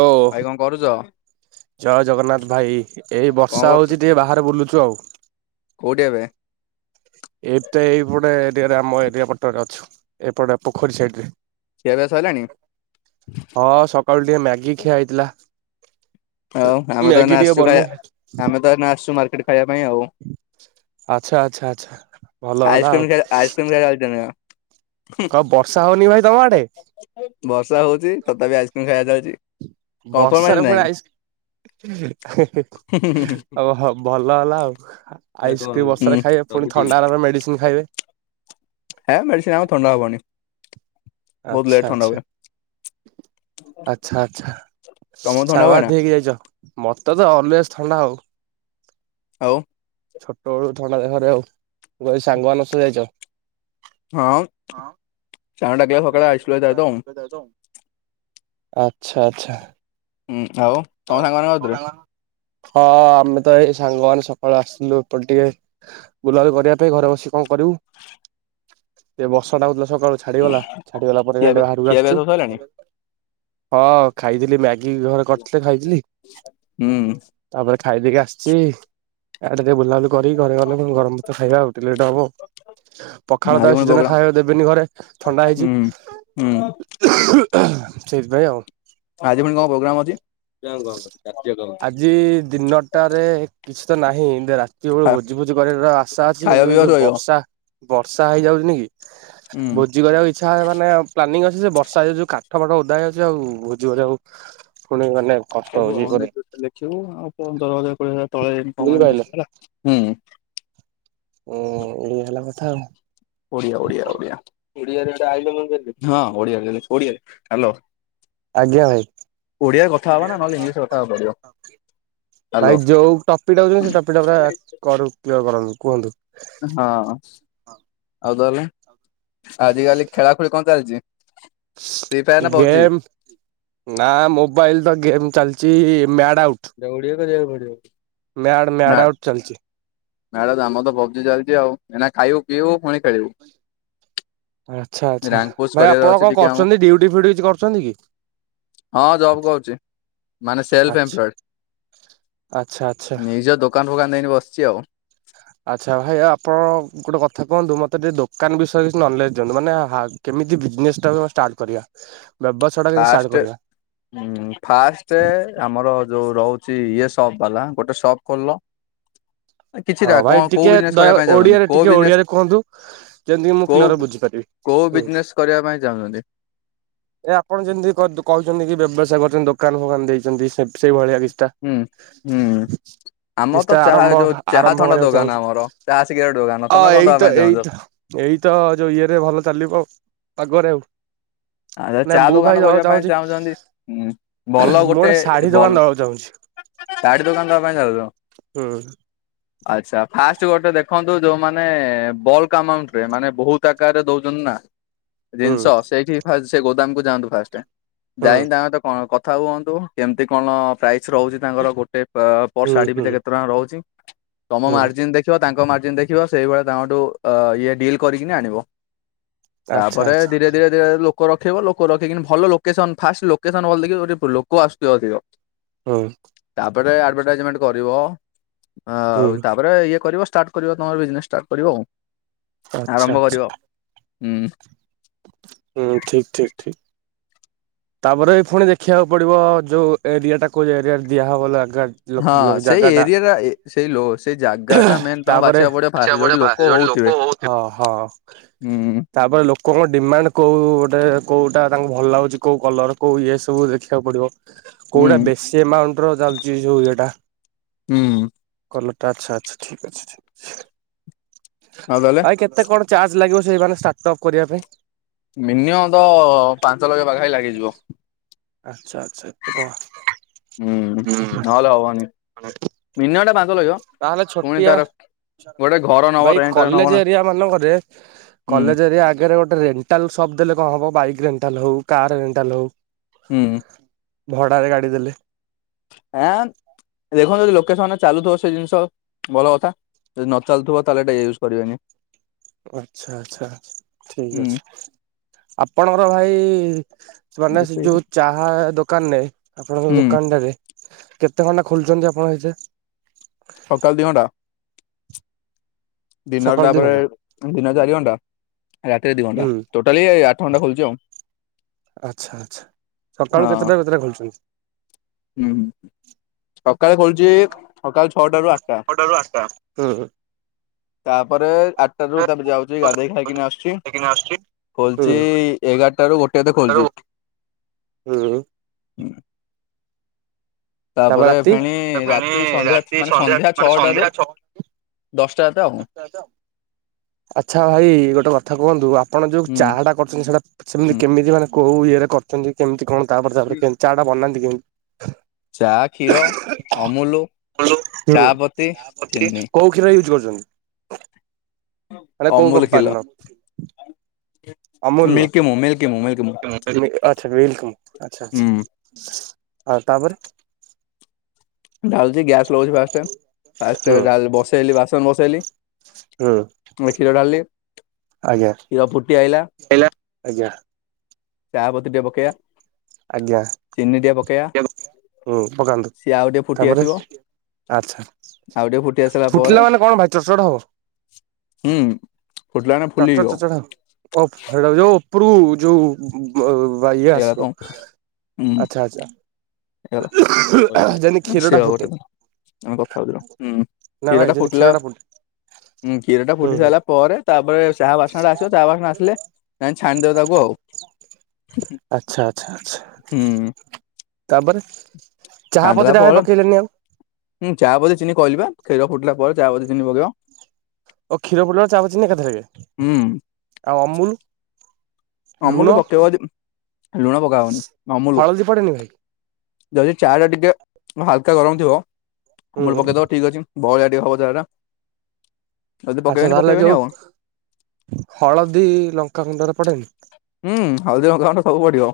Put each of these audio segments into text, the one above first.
ଓ ଭାଇ କଣ କରୁଛ? ଜୟ ଜଗନ୍ନାଥ ଭାଇ ଏଇ କଣ ବର୍ଷା କରୁଛ? ହଉଛି ଟିକେ ବାହାରେ ବୁଲୁଛୁ ଆଉ କୋଉଠି ଏବେ? ଏ ତ ଏଇପୋଟେ ଏରିଆରେ ଆମ ଏରିଆ ପଟରେ ଅଛୁ ଏପଟେ ପୋଖରୀ ସାଇଡ ରେ ଖୀଆ ପିଆ ସଇଲାଣ? ହଁ ସକାଳୁ ଟିକିେ ମ୍ୟାଗି ଖିଆ ହେଇଥିଲା। ହଉ ଆମେ ତେ ମ୍ୟାଗି ଟିକେ ଆସିଛୁ ଖାଇ ବନେଇ ଆମେ ତଏଇନେ ଆସଛୁ ମାର୍କେଟ ଖାଇବା ପାଇଁ ଆଉ ଆଚ୍ଛା ଆଚ୍ଛା ଆଚ୍ଛା ଭଲ ହେଲା ଆଉ ଆଇସ୍କ୍ରିମ ଖେ ଆଇସ୍କ୍ରିମ ଖାଇାଉଛନ୍ତିନ କ ବର୍ଷା ହଉନି ଭାଇ ତମ ଆଡେ? ବର୍ଷା ହଉଛି ତଥାପି ଆଇସ୍କ୍ରିମ ଖାଇବା ଯାଉଚି। ବର୍ଷାର ପୁଣି ଆଇସକ୍ରିମ? ହୋଉ ହୋଉ ଭଲ ହେଲା ଆଉ ହୁଁ ଆଇସ୍କ୍ରିମ୍ ହୁଁ ବର୍ଷା ହୁଁ। ରେ ଖାଇବେ ପୁଣି ଥଣ୍ଡା ହେଲାରେ ମେଡିସିନ ଖାଇବେ। ହେଁ ମେଡିସିନ ଆମକୁ ଥଣ୍ଡା ହବନି। ବହୁତ ଲେଟ୍ ଆଚଛା ଥଣ୍ଡା ଆଚଛା ହୁଏ। ଆଚଛା ଆଚଛା ତମକୁ ଥଣ୍ଡା ହୁଏ ନା? ସାଙ୍ଗସାଥି ହେଇକି ଯାଇଛ ମତେ ତ ଅଲୱେଜ ଥଣ୍ଡା ଆଉ ଆଉ? ଛୋଟ ବେଳୁ ଥଣ୍ଡା ଦେହରେ ଆଉ ମୁ କହିଲି ସାଙ୍ଗ ମାନଙ୍କ ସହ ଯାଇଛ? ହଁ ଚାଙ୍ଗ ହଁ ଟକିଲ ସକାଳଳେ ଆଇସ୍ିଲ ଉ ଆଚ୍ଛା ଆଚ୍ଛା ହଁ ଆଉ? ତମ ସାଙ୍ଗମାନଙ୍କ କତିରେ ହଁ ଆମେ ତ ଏଇ ସାଙ୍ଗ ମାନ ସକାଳୁ ଆସିଲୁ ଏପଟ ଟିକେ ବୁଲାବୁଲି କରିବା ପାଇଁ ଘରେ ବସି କଣ କରିବୁ ଏ ବର୍ଷା ଟା ବଉ ସକାଳୁ ଛାଡି ଗଲା ଛାଡିଗଲା ପରେ ଖିଆପିଆ ବାହାରକୁ ଖିଆପିଆ ଆସିଛୁ ସବୁ ସଇଲାଣି? ହଁ ଖାଇଥିଲି ମ୍ୟାଗି। କରିଥିଲେ ଖାଇଥିଲି। ହୁଁ, ତାପରେ ଖାଇଦେଇକି ଆସିଛି ଆଡେ ଟିକେ ବୁଲାବୁଲି, କରି ଘରେ ଗଲେ ଗରମ ଭାତ ଖାଇବା ଆ ଉଉଟିଲେଟ ହବ। ପଖାଳ ଆଜି ତ ପୁଣି ସିଜନ ପ୍ରୋଗ୍ରାମ। ଖାଇବା ଦେବେନି ଘରେ ଥଣ୍ଡା ହୁଁ। ହେଇଛି। ହୁଁ ସେଇଥିପାଇଁ ଆଉ, ଆଜି ପୁଣି କଣ ପ୍ରୋଗ୍ରାମ ଅଛି? ଜି ଦିନଟାରେ କିଛି ତ ନାହିଁଏନ୍ଦେ ରାତି, କି ବେଳୁ ଖା ଭୋଜି ଭୋଜି କରିବାର ଆଶା ଅଛି ଖାଇବ କିନ୍ତୁ ଏଇ ପିଇବ ଯୋଉ ଶୋଇବ। ବର୍ଷା ବର୍ଷା ହେଇଯାଉଛି ନି କି? ହୁଁ। ବୁ ଭୋଜି କରିବାକୁ ଇଚ୍ଛା ମାନେ ପ୍ଲନିଙ୍ଗ୍ ଅଛି ଯେ ବର୍ଷା ଯୋଉ କାଠ ପାଠ ଓଦା ହେଇ ଅଛି ଆଉ ଭୋଜି କରିବାଉ, ପୁଣି ମାନେ, ସବୁେ [unintelligible] ଲେଖିବୁ, ଆଉ ପନ୍ଦର ହଜାର କୋଡିଏ ହଜାର ତଳେ ବୁଝିପାରିଲେ କଲା ହୁଁ ହୁଁ, ହେଲା କଥା ଆଉ ଓଡିଆ ଓଡିଆ ଓଡିଆ ଓଡିଆରେ [unintelligible] ହଁ ଓଡିଆ ଓଡିଆରେ ହ୍ୟାଲ ଆଜ୍ଞା ଭାଇ, ନା ଓଡ଼ିଆ ରେ ନହେଲେ କଥା ଇଂଲିଶରେ ହବ। ହବାକୁ ପଡିବ ହାଲୋ। ଭାଇ ଯୋଉ ଟପିଟା ହଉଛନ୍ତି ସେ ଟପିଟା ପୁରା। କରୁ କ୍ଲିୟର କରନ୍ତୁ କୁହନ୍ତୁ, ହଁ ଆଉ ତାହଲେ, ଆଜିକାଲି ଖେଳା ଖେଳି କଣ ଚାଲିଛି? ଗେମ୍ ନା ମୋବାଇଲ ତ ଗେମ୍ ଚାଲିଛି ମ୍ୟାଟ୍ ଆଉଟ୍। ଏଇଟା ଓଡ଼ିଆ କରିବାକୁ ପଡିବ, ମ୍ୟାଡ ମ୍ୟାଡ ଆଉଟ୍ ଚାଲିଛି। ମେଳା ଆମର ତ ଭଜି ଚାଲିଛି ଆଉ ଏଇନା ଖାଇବୁ ପିଇବୁ ପୁଣି ଖେଳିବୁ। ଆଚ୍ଛା ଆଚ୍ଛା ରାଙ୍କ ପୋଷ୍ଟ ଭାଇ କରିବାର ଆପଣ ଅଛି କଣ ଟିକେ ଆମ କରୁଛନ୍ତି, ଡଉଟି ଫୁଟି କିଛି କରଛନ୍ତି କି? ହଁ ଜବ୍ କରୁଛି ମାନେ ସେଲ୍ଫ ଏମ୍ପ୍ଲଏଡ଼। [unintelligible] ଆଛା ଆଛା ନିଜ ଦୋକାନ କୁ ଅନେୟି ବସିଛି ଆଉ? ଆଚ୍ଛା ଭାଇ ଆପଣ ଗୋଟେ କଥା କୁହନ୍ତୁ, ମୋତେ ଟିକେ ଦୋକାନ ବିଷୟରେ କିଛି ନଲେଜ୍ ଦିଅନ୍ତୁ। ମାନେ ହା କେମିତି ବିଜନେସ୍ ଟା ମ ଷ୍ଟାର୍ଟ କରିବା। ବେପାର ଫାଆଷ୍ଟ, ଉଁ ଫାଷ୍ଟ ଆମର ଯୋଉ ରହୁଛି ଇଏ ସପ୍ ବାଲା ଗୋଟେ ସପ୍ ଖୋଲିଲ। [unintelligible] କିଛିଟା ହଁ କଣ ଭାଇ କୋଉ ଟିକେ ବିଜନେସ କରିବା ଦୟା ପାଇଁ ଚାହୁଛନ୍ତି ଓଡିଆରେ କୋଉ ଟିକେ ବିଜନେସ ଓଡିଆରେ କୁହନ୍ତୁ ଯେମିତିକି ମୁଁ କୋଉ କ୍ଲିଅରରେ ବୁଝିପାରିବି? କୋଉ ହୁଁ ବିଜନେସ୍ କରିବା ପାଇଁ ଚାହୁଁଛନ୍ତି? ଏ ଆପଣ ଯେମିତି କହୁଛନ୍ତି, କି ବ୍ୟବସାୟ କରଛନ୍ତି ଦୋକାନ ଫୋକାନ ଦେଇଛନ୍ତି ସେଇଭଳିଆ କି। ହୁଁ ହୁଁ ଆମର ତ [unintelligible] ଚାହା ଆରମ୍ଭ ଯୋଉ ଚାହା ଆରମ୍ଭ ଥଣ୍ଡା କରିବାକୁ ଦୋକାନ ଚାହୁଁଛୁ। ଆମର ଚାହା ସିଗାରେଟ ଦୋକାନ ଅ ତମେ କଣ ଦବା ଏଇତ ପାଇଁ ଚାହୁଁଛ? ଏଇତ, ଏଇତ ଯୋଉ ଇଏରେ ଭଲ ଚାଲିବ ପଗରେ। ଆଉ ଆ ନା ଚା ମୁଁ ଭାଇ ଦୋକାନ କରିବା ପାଇଁ ଚାହୁଁଛି ଚାହୁଁଛନ୍ତି, ଭଲ ମୁଁ ଗୋଟେ ଶାଢୀ ଦୋକାନ ଭଲ ଦବାକୁ ଚାହୁଁଛି। ଶାଢୀ ଦୋକାନ ଦବା ପାଇଁ ଯାଉଛ। ହୁଁ, ଆଚ୍ଛା ଫାଷ୍ଟ ଗୋଟେ ଦେଖନ୍ତୁ। ଯୋଉମାନୋନ ବଲକ ଆମାଉଣ୍ଟରେ ମାନେ, ବହୁତ ଆକାରରେ ଦଉଛନ୍ତି ନା ହୁଁ ଜିନିଷ ସେଇଠି ଫାଷ୍ଟ ସେ ଗୋଦାମକୁ ଯାଆନ୍ତୁ ଫାଷ୍ଟରେ, ହୁଁ ଯାଇନି ତାଙ୍କ ତଙ୍କ କ କଥା ହୁଅନ୍ତୁ କେମିତି କଣ ପ୍ରାଇସ୍ ରହୁଛି ତାଙ୍କର ଗୋଟେ ହୁଁ ପରଶାଢୀ ହୁଁ ପିଛା କେତେ ଟଙ୍କା ରହୁଛି ତମ ହୁଁ ମାର୍ଜିିନ୍ ଦେଖ ତାଙ୍କ ମାର୍ଜିନ୍ ଦେଖିବ ସେଇଭଳି ତାଙ୍କଠୁ ଇଏ ଡିଲ୍ କରିକିନି ଆଣିବ ଆଚ୍ଛା ତାପରେ ଆଚ୍ଛା ଧୀରେ ଧୀରେ ଧୀରେରେ ଲୋକ ଲୋକ ରଖେଇବ ଲୋକ ରଖିବ ଭଲ ଲୋକେସନ୍ ଫାଷ୍ଟ ଲୋକେସନ୍ ଭଲ ଗୋଟେ ଲୋକ ଆସୁଥିବେ ଅଧିକ ହୁଁ ତାପରେ ଆଡଭାଇଟାଇଜିମେଣ୍ଟ କରିବ ତା ହୁଁ ତାପରେ ଇଏ କରିବ ଷ୍ଟାର୍ଟ କରିବ ତମର ବିଜେନେସ୍ ଷ୍ଟାର୍ଟ କରିବ ଆଉ ଆଚ୍ଛା ଆରମ୍ଭ ଆଚ୍ଛା କରିବ ହୁଁ ହୁଁ ଠିକ୍ ଠିକ୍ ଠିକ୍ ତାପରେ ବି ପୁଣି ଦେଖିବାକୁ ପଡ଼ିବ ଯୋଉ ଏରିଆଟା କେଉ ଏରିଆରେ ଦିଆହବ ଆଗ ହଁ ସେଇ ଜାଗା ଟା ଏରିଆ ସେଇ ସେଇ ଜାଗା ଟା ମେନ୍ ତମ ତାପରେ ବାଛିବାକୁ ପଡିବ ଫାଷ୍ଟ ଦେଖିବାକୁ ଯୋଉଠି ପଡ଼ିବ ଲୋକ ଫାଷ୍ଟେ ହଉଥିବେ। ଲୋକ ହଉ ହଁ ହଁ ହୁଁ କଣ ଡିମାଣ୍ଡେ କେଉଁ ଗୋଟେ କେଉଁଟା ତାଙ୍କୁ ଭଲ ଲାଗୁଛି କେଉଁ କଲର୍ କେଉଁ ଇଏ ସବୁ ଦେଖିବାକୁ ପଡ଼ିବ ହୁଁ କୋଉଟା ବେଶୀ ଏମାଉଣ୍ଟର ଚାଲିଛି ଯଉ ଇଏଟା ହୁଁ କଲରଟା ଆଚ୍ଛା ଆଚ୍ଛା ଠିକ୍ ଅଛି ଠିକ୍ ଅଛି ନଦେଲେ ଭାଇ ଇ କେତେ କଣ ଚାର୍ଜ ଲାଗିବ ସେଇମାନୋନ ଷ୍ଟାର୍ଟ ଅପ୍ କରିବା ପାଇଁ ମିନିୟମତ ପାଞ୍ଚ ଲକ୍ଷ ପାଖା ପାଖି ଲାଗିଯିବ ଆଚ୍ଛା ଆଚ୍ଛା ଏତେ ଟଙ୍କା ହୁଁ ନହେଲେ ହବନି ମିନିୟମଟା ପାଞ୍ଚ ତାହେଲେ ପୁଣି ଛୋଟିଆ ତାର ଗୋଟେ ଘର ନବ ଭାଇ ରେଣ୍ଟରେ ନବ କଲେଜ୍ ନା ଏରିଆ ମାନଙ୍କରେ ହୁଁ କଲେଜ୍ ଏରିଆ ଆଗରେ ଗୋଟେ ରେଣ୍ଟାଲ୍ ସପ୍ ଦେଲେ କଣ ହବ ବାଇକ ରେଣ୍ଟାଲ୍ ହଉ କାର ରେଣ୍ଟାଲ ହଉ ହୁଁ ଭଡ଼ାରେ ଗାଡ଼ି ଦେଲେ ହଁ ଦେଖନ୍ତୁ ଯଦି ଲୋକସନରେ ଚାଲୁଥିବ ସେ ଜିନିଷ ଭଲ କଥା ଯଦି ନ ଚାଲଥିବ ତାହେଲେ ଏଟା ୟୁଜ୍ କରିବାନି ଆଛା ଆଚ୍ଛା ଠିକ୍ ହୁଁ ଅଛି ଆପଣଙ୍କର ଭାଇ ମାନେ ସେ ଯୋଉ ଚାହା ଦୋକାନରେ ଆପଣଙ୍କ ହୁଁ ଦୋକାନଟାରେ କେତେ ଘଣ୍ଟା ଖୋଲୁଛନ୍ତି ଆପଣ ସେଇଥି ସକାଳେ ଦି ଘଣ୍ଟା ଦିନରେ ସକାଳୁ ଦି ତାପରେ ଘଣ୍ଟା ଦିନରେ ଚାରି ଘଣ୍ଟା ରାତିରେ ଦି ହୁଁ ଘଣ୍ଟା ଟୋଟାଲି ଆଠ ଘଣ୍ଟା ଖୋଲୁଛି ଆଉ ଆଚ୍ଛା ଆଚ୍ଛା ହଁ ସକାଳୁ କେତେଟା ଭିତରେ ଖୋଲୁଛନ୍ତି ହୁଁ ସକାଳେ ଖୋଳୁଛି ସକାଳ ଛଅଟା ରୁ ଆଠଟା ଛଅଟା ରୁ ଆଠ ଟା ହିଁ ତାପରେ ଆଠଟା ରୁ ତାପରେ ଯାଉଛି ଗାଧୋଇକି ଖାଇକିନା ଆସୁଛି କିନା ଆସୁଛି। ଖୋଲୁଛି ହୁଁ ଏଗାରଟା ରୁ ଗୋଟେ ଭିତରେ ଖୋଲୁଛି ହୁଁ। ତାପରେ ରାତି ଫେଣି ରାତି ସନ୍ଧ୍ୟା ରାତି ମାନେ ସନ୍ଧ୍ୟା ମାନେ ଛଅଟାରୁ ସନ୍ଧ୍ୟା ଛଅ ଦଶଟା ତ ଦଶ ଟା ତ ଆଚ୍ଛା ଭାଇ ଗୋଟେ କଥା କୁହନ୍ତୁ ଆପଣ ଯୋଉ ହୁଁ ଚାହା ଟା କରୁଛନ୍ତି ସେଇଟା ସେମିତି ହୁଁ। କେମିତି ମାନେ କୋଉ ଇଏରେ କରୁଛନ୍ତି କେମିତି କଣ ତାପରେ ତାପରେ କେମତି ଚା ଟା ବନାନ୍ତି କେମିତି ଚା କ୍ଷୀର ଅମୁଲୁ ଚା ପତି ହୁଁ ଚିନି କୋଉ କ୍ଷୀର ୟୁଜୁ କରୁଛନ୍ତି ମାନେ କୋଉ ଅମୁଲ କ୍ଷୀର କମ୍ପାନୀର ଅମୁଲ ର ମିଲ୍କି ମୁଁ ମିଲ୍କି ମୁଁ ମିଲ୍କି ମୁଁ ମାନ ମିଲକମିର ଆଚ୍ଛା ହୁଁ ଆଛା ଆ ତାପରେ ଢ଼ାଳୁଛି ଗ୍ୟାସ୍ ଲଗାଉଛି ଫାଷ୍ଟ ଫାଷ୍ଟ ହୁଁ ବାସନ ବସେଇଲି ହୁଁ। ମୁଇ କ୍ଷୀର ଢ଼ାଳିଲି ଆଜ୍ଞା। କ୍ଷୀର ଫୁଟି ଆଇଲା ଆଜ୍ଞା ଚା ପତି ଟେ ପକେଇବା। ଆଜ୍ଞା। ଚିନି ଟିକେ ପକେ ଚିନି ଟିକେ ହୁଁ ପକାନ୍ତୁ। ଆଉ ଟିକେ ଫୁଟି ତାପରେ ଆସିବ ଆଚ୍ଛା ଆଉ ଟିକେ ଫୁଟି ଆସିଲା ପରେ ଫୁଟିଲା ମାନେ କଣ ଭାଇ ଚଟଚଟ ହବ? ହୁଁ। ଫୁଟିଲା ମାନେ ଚଡ଼ ଫୁଲିଯିବ ଚଡ଼ ଚଡ଼ ହବ ଓ ଯୋଉ ଉପରୁ ଯୋଉ ଇଏ ହେଇଗଲା ତ ଆସିବ ହୁଁ ଆଛା ଆଚ୍ଛା ଯେମିତି ହେଇଗଲା କ୍ଷୀର [inaudible] ଟା ସେଆ ଆଉ ଗୋଟେ ଫୁଟେ କଣ ଆମେ କଥା ହଉଚୁ ରହ ହୁଁ ନା ଭାଇ କ୍ଷୀର ଟା ଯେମିତି କ୍ଷୀର ଫୁଟିଲା ଫୁଟେ ହଁ କ୍ଷୀର ଟା ହୁଁ ଫୁଟି ହୁଁ। ସାରିଲା ପରେ ତାପରେ ଚାହା ବାସ୍ନା ଟା ଆସିବ ଚାହା ବାସ୍ନା ଆସିଲେ ନାଇଁ ଛାଣି ଦେବେ ଆଚ୍ଛା ଆଚ୍ଛା ଆଚ୍ଛା। ହୁଁ। ତାପରେ ଚାହା ଛାଣିଦେଲା ପତି ଟା ଭାଈ ପରେ ପକେଇଲେନି ଆଉ? ହୁଁ ଚା ପତି ଚିନି କହିଲି ବା କ୍ଷୀର ଫୁଟିଲା ପରେ ଚା ପତି ଚିନି ପକେଇବ। ଓ କ୍ଷୀର ଫୁଟିଲା ବେଳକୁ ଚାପ ପତି ଚିନି ଏକାଥରକେ ହୁଁ ଆଉ ଅମୁଲୁ? ଅମୁଲ ପକେଇବ ଯଦି ଲୁଣ ପକାହବନି ଅମୁଲ ହଳଦୀ ପଡେନି ଭାଇ ଯଦି ଚା ଟା ଟିକେ ହାଲକା ଗରମ ଥିବ ଅମୁଲୁ ହୁଁ ପକେଇଦବ ଠିକ ଅଛି ବହଲିଆ ଟିକେ ହବ ଚା ଟା। ଯଦି ଆଚ୍ଛା ପକେଇବେନି ତାହେଲେ ପକେଇବେନି ଯୋଉ ଆଉ। ହଳଦୀ ଲଙ୍କାଗୁଣ୍ଡ ଉଡା ପଡେନି? ହୁଁ ହଳଦୀ ଲଙ୍କା ଗୁଣ୍ଡ ସବୁ ପଡିବ।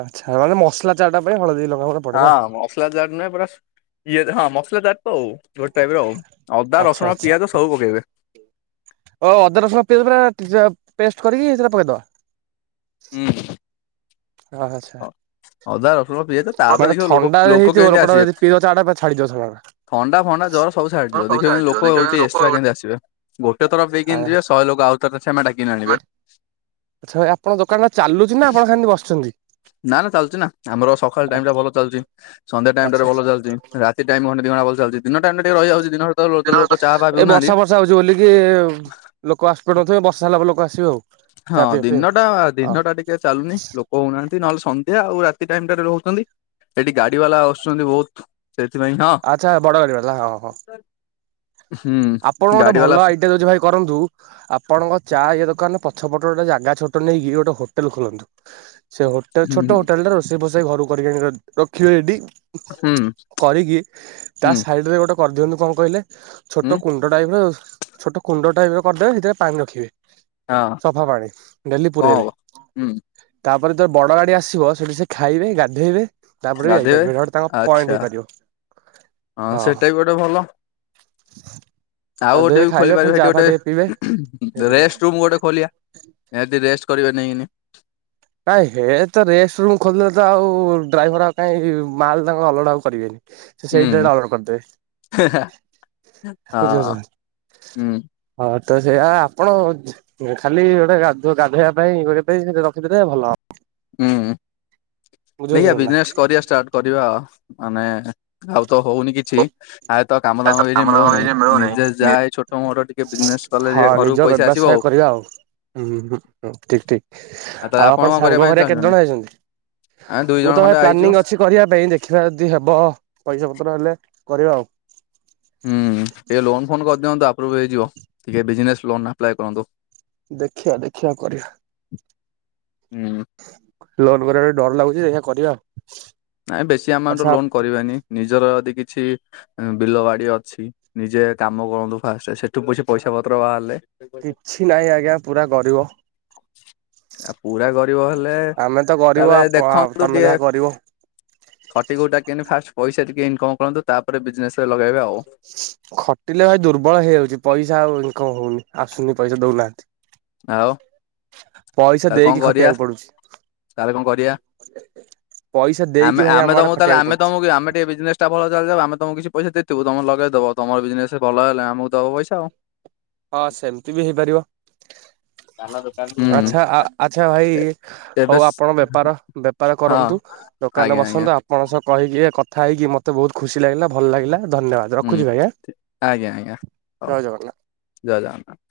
ଆଚ୍ଛା ମାନେ ମସଲା ଚାହା ଟା ପାଇଁ ହଳଦୀ ଲଙ୍କା ଗୁଣ୍ଡ ହଁ ମସଲା ଚାହା ନାହିଁ ପୂରା ଇଏରେ ହଁ ମସଲା ଚାହା ହଉ ଗୋଟେ ଟାଇପ ର ଅଦା ଆଚ୍ଛା ରସୁଣ ଆଚ୍ଛା ପିଆଜ ସବୁ ପକେଇବେ। ଓ ଅଦା ରସୁଣ ପିଆଜ ପୂରା ପେଷ୍ଟ କରିକି ସେଇଟା ପକେଇଦବା। ହୁଁ। ଆଛା ଅଦା ରସୁଣ ପିଆଜ ତାପରେ ଦେଖିବ ଲୋକ ଥଣ୍ଡା ଲୋକ ହେଇଥିବ କେମିତି ଲୋକଟା ଆସିବେ। ଯଦି ପିଇବ ଚାହା ଟା ପୁରା ଛାଡିଯିବ ଥଣ୍ଡା ଟା। ଥଣ୍ଡା ଫଣ୍ଡା ଜର ସବୁ ହଁ ଛାଡ଼ିଯିବ ସବୁ ଦେଖିବ ଲୋକ ସାହାଯ୍ୟ ଦେଖିବା କେମିତି ଲୋକ ଏକ୍ସଟା କେମିତି ଆସିବେ ଗୋଟେ ଥର ପିଇକି ଆ ଯିବେ ସହେ ଲୋକ ଆଉରି ତଥା [inaudible] ଦାକିକି ନା ଆଣିବେ ଆଚ୍ଛା ଭାଈ ଆପଣଙ୍କ ଦୋକାନ ଟା ଚାଲୁଛି ନା ଆପଣ ଖାଲି ଇମିତି ବସୁଛନ୍ତି? ନା ନା ଚାଲୁଛି ନା ଆମର ସକାଳ ଟାଇମ ଟା ଭଲ ଚାଲୁଚି ସନ୍ଧ୍ୟା ଟାଇମ ଟା ଆଚ୍ଛା ରେ ଭଲ ଚାଲୁଚି ରାତି ରାତି ଟାଇମ ଘଣ୍ଟା ଦୁଇ ଘଣ୍ଟା ଭଲ ଚାଲିଛି ଦିନ ଟାଇମ୍ ଟିକେ ରହିଯାଉଛି ଦିନ ଟାଇମ ରେ ଲୋକ ଚାହା ପାହା ଏଇ ପିଉନାହାନ୍ତି। ବର୍ଷା ବର୍ଷା ହଉଛି ବୋଲିକି ଲୋକ ଆସିପାରୁ ନଥିବେ ବର୍ଷା ହେଲା ପରେ ଲୋକ ଆସିବେ ଆଉ। ଚା ହଁ ପିଇବା ପାଇଁ ଆଉ ଦିନଟା ହଁ ଦିନ ଟା ଟିକେ ଆ ଚାଲୁନି ଲୋକ ହଉନାହାନ୍ତି ନହେଲେ ସନ୍ଧ୍ୟା ଆଉ ରାତି ଟାଇମ୍ ଟାରେ ରହୁଛନ୍ତି। ଏଠି ଗାଡି ବାଲା ଆସୁଛନ୍ତି ବହୁତ। ସେଥିପାଇଁ ତ ଆଚ୍ଛା ବଡ ଗାଡି ବାଲା ହଁ ହଁ। ଆପଣ ହୁଁ ଗୋଟେ ଗାଡି ବାଲା ଭଲ ଆସୁ ଆଇଡିଆ ଦଉଚି ଭାଇ କରନ୍ତୁ। ଆପଣଙ୍କ ଚା ଇଏ ଦୋକାନ ପଛପଟ ଗୋଟେ ଜାଗା ଛୋଟ ନେଇକି ଗୋଟେ ହୋଟେଲ ଖୋଲନ୍ତୁ। ସେ ହୋଟେଲ ହୁଁ ଛୋଟ ହୋଟେଲଟା ରୋଷେଇ ଫୋସେଇ ଘରୁ କରିକି ଆଣି ରଖିବେ ଏଠି। ହୁଁ କରିକି ତା ହୁଁ ସାଇଡ୍ ରେ ଗୋଟେ କରିଦିଅନ୍ତୁ କଣ କହିଲେ ଛୋ ହୁଁ ଛୋଟ କୁଣ୍ଡ ଟାଇପ୍ ର ଛୋଟ କୁଣ୍ଡ ଟାଇପ୍ ର କରିଦେବେ ସେଥିରେ ପାଣି ରଖିବେ। ହଁ। ସଫା ପାଣି ଡେଲି କଣ ହବ ପୁରେଇବେ। ହୁଁ ତାପରେ ଯେତଳେ ବଡ ଗାଡି ଆସିବ, ସେଠି ସେ ଖାଇବେ ଗାଧେଇବେ। ତାପରେ ବି ଗାଧେଇବେ ଯାଇପାରିବ। ଗୋଟେ ତାଙ୍କ ପଏଣ୍ଟ ଆଚ୍ଛା ହେଇପାରିବ ହଁ। ଏବେ ଭଲ। ଆଉ ଗୋଟେ ଗାଧୋଇବେ ବି ଖୋଲି ଖାଇବେ ପୁଣି ପାରିବେ। ଚା ସେଠି ଫା ଟିକେ ପିଇବେ ଗୋଟେ ହେଇପାରିବ ରେଷ୍ଟ ରୁମ୍ ଗୋଟେ ଖୋଲିବା। ହେଟି ରେଷ୍ଟ୍ କରିବେ ନେଇଁନି। ନାଇଁ ହେତ ରେଷ୍ଟ ରୁମ୍ ଖୋଲିଦେଲେ ତ ଆଉ ଡ୍ରାଇଭର ଆଉ କାହିଁ ମାଲ୍ ତାଙ୍କ ଅଲୋଡ଼ା ଆଉ କରିବେନି। ସେ ସେଇଟ ହୁଁ ନଲେ ଅର୍ଡର କରିଦେବେ ହେ ହେ ବୁଝି ହଁ ପାରୁଚ? ହୁଁ ହଁ ତ ସେଇଆ ଆପଣ ଖାଲି ଗୋଟେ ଗାଧୁ ଗାଧେଇବା ପାଇଁ ଗୋଟେ ପାଇଁ ସେ ର ସେଥିରେ ଭଲ। ହୁଁ ଦେଖିଆ ବୁଝିପାରୁଛନ୍ତି ନା ବିଜନେସ୍ କରିବା ଷ୍ଟାର୍ଟ କରିବା ଆଉ ମାନେ ଆଉ ତ ହଉନି କିଛି ଆଉ ତ କାମ ଦାମ କିଛି ମିଳୁନି। ନିଜେ ଯା ଏ ଛୋଟ ଛୋଟ ମୋଟ ଟିକେ ବିଜନେସ୍ କଲେ ହଁ ଟିକେ ନିଜ ଘରକୁ ପଇସା ଆସିବ ବ୍ୟବସାୟ ଆଉ। କରିବା ହୁଁ, ହୁଁ, ହଁ ଠିକ୍ ଠିକ୍। ତାହେଲେ ଆଉ ଆପଣ କଣ କରିବା ସାଙ୍ଗ ପାଇଁ ହେରିଆ କେତେ ଚାହୁଁଛନ୍ତି ଜଣ ଆଇଚନ୍ତି, ଆମେ ଦୁଇ ଜଣ ମୁଁ ତ ଖଣ୍ଡେ ଆଇଛୁ ପ୍ଲାନିଂ ଅଛି କରିବା ପାଇଁ ଦେଖିବା ଯଦି ହେବ ପଇସା ପତ୍ର ହେଲେ କରିବା ଆଉ। ହୁଁ ଟିକେ ଲୋନ୍ ଫୋନ୍ କରିଦିଅନ୍ତୁ, ଆପ୍ରୁଭ୍ ହେଇଯିବ। ଟିକେ ବିଜନେସ୍ ଲୋନ୍ ଆପ୍ଲାଏ କରନ୍ତୁ। ଦେଖିଆ ଦେଖିଆ କରିବା। ହୁଁ। ଲୋନ୍ କରିବା ଡର ଲାଗୁଚି ଦେଖିଆ କରିବା ଆଉ। ନାଇଁ ବେଶୀ ଆମାଉଣ୍ଟ ଆଚ୍ଛା ଲୋନ୍ କରିବାନି ନିଜର ଯଦି କିଛି ବିଲ ବାଡି ଅଛି। ନିଜେ କାମ କରନ୍ତୁ ଫାଷ୍ଟ ସେଠୁ ପସେ ପଇସା ପତ୍ର ବାହାରିଲେ କିଛି ନାହିଁ ଆଜ୍ଞା ପୁରା ଗରିବ। ଆଉ ପୁରା ଗରିବ ହେଲେ ଆମେ ତ ଗରିବ ତାହେଲେ ଆପ ଦେଖନ୍ତୁ ତମେ ଯାହା ଟିକେ କରିବ। ଖଟି ଖୁଟାକି କେମିତି ଫାଷ୍ଟ ପଇସା ଟିକେ ଇନକମ୍ କରନ୍ତୁ ତାପରେ ବିଜନେସ୍ ରେ ଲଗେଇବେ ଆଉ। ଖଟିଲେ ଭାଇ ଦୁର୍ବଳ ହେଇଯାଉଚି। ପଇସା ଆଉ ଇନକମ୍ ହଉନି। ଆସୁନି ପଇସା ଦଉନାହାନ୍ତି। ଆଉ ପଇସା ତାହେଲେ କଣ ଦେଇକି କରିବା ଖଟିବାକୁ ପଡୁଛି ତାହଲେ କଣ କରିବା? ପଇସା ଆମେ ଦେଇକି ଭାଇ ଆମେ ଆମ ଆଡେ ତମକୁ ତାହେଲେ ଖଟିବାକୁ ଆମେ ପଡୁଛି। ତମକୁ ଆମେ ଟିକେ ବିଜନେସ୍ ତ ଆପଣଙ୍କ ଚାଲିଯାଉ। ଆମେ ତମକୁ କିଛି ପଇସା ଦେଇଥିବୁ ତମର ଲଗେଇଦବ ତମର ବିଜନେସ୍ରେ ଭଲ ହେଲେ ଆମକୁ ଦବ ପଇସା ଆଉ। ହଁ ସେମିତି ବି ହେଇପାରିବ। ହୁଁ ଆଚ୍ଛା ଆଚ୍ଛା ଭାଇ ଏ- ଏବେ ହଉ ସ୍- ଆପଣ ବେପାର ବେପାର ହଁ କରନ୍ତୁ। ଦୋକାନରେ ଆଜ୍ଞା ଆଜ୍ଞା ବସନ୍ତୁ ଆ ଆପଣଙ୍କ ସହ କହିକି ଏ କଥା ହେଇକି ମତେ ବହୁତ ଖୁସି ଲାଗିଲା ଭଲ ଲାଗିଲା ଧନ୍ୟବାଦ। ହୁଁ, ରଖୁଛି ଭାଇ ଆଁ ଆଜ୍ଞା ଆଜ୍ଞା ହଉ ଜୟ ଜଗନ୍ନାଥ। ଜୟଜଗନ୍ନାଥ।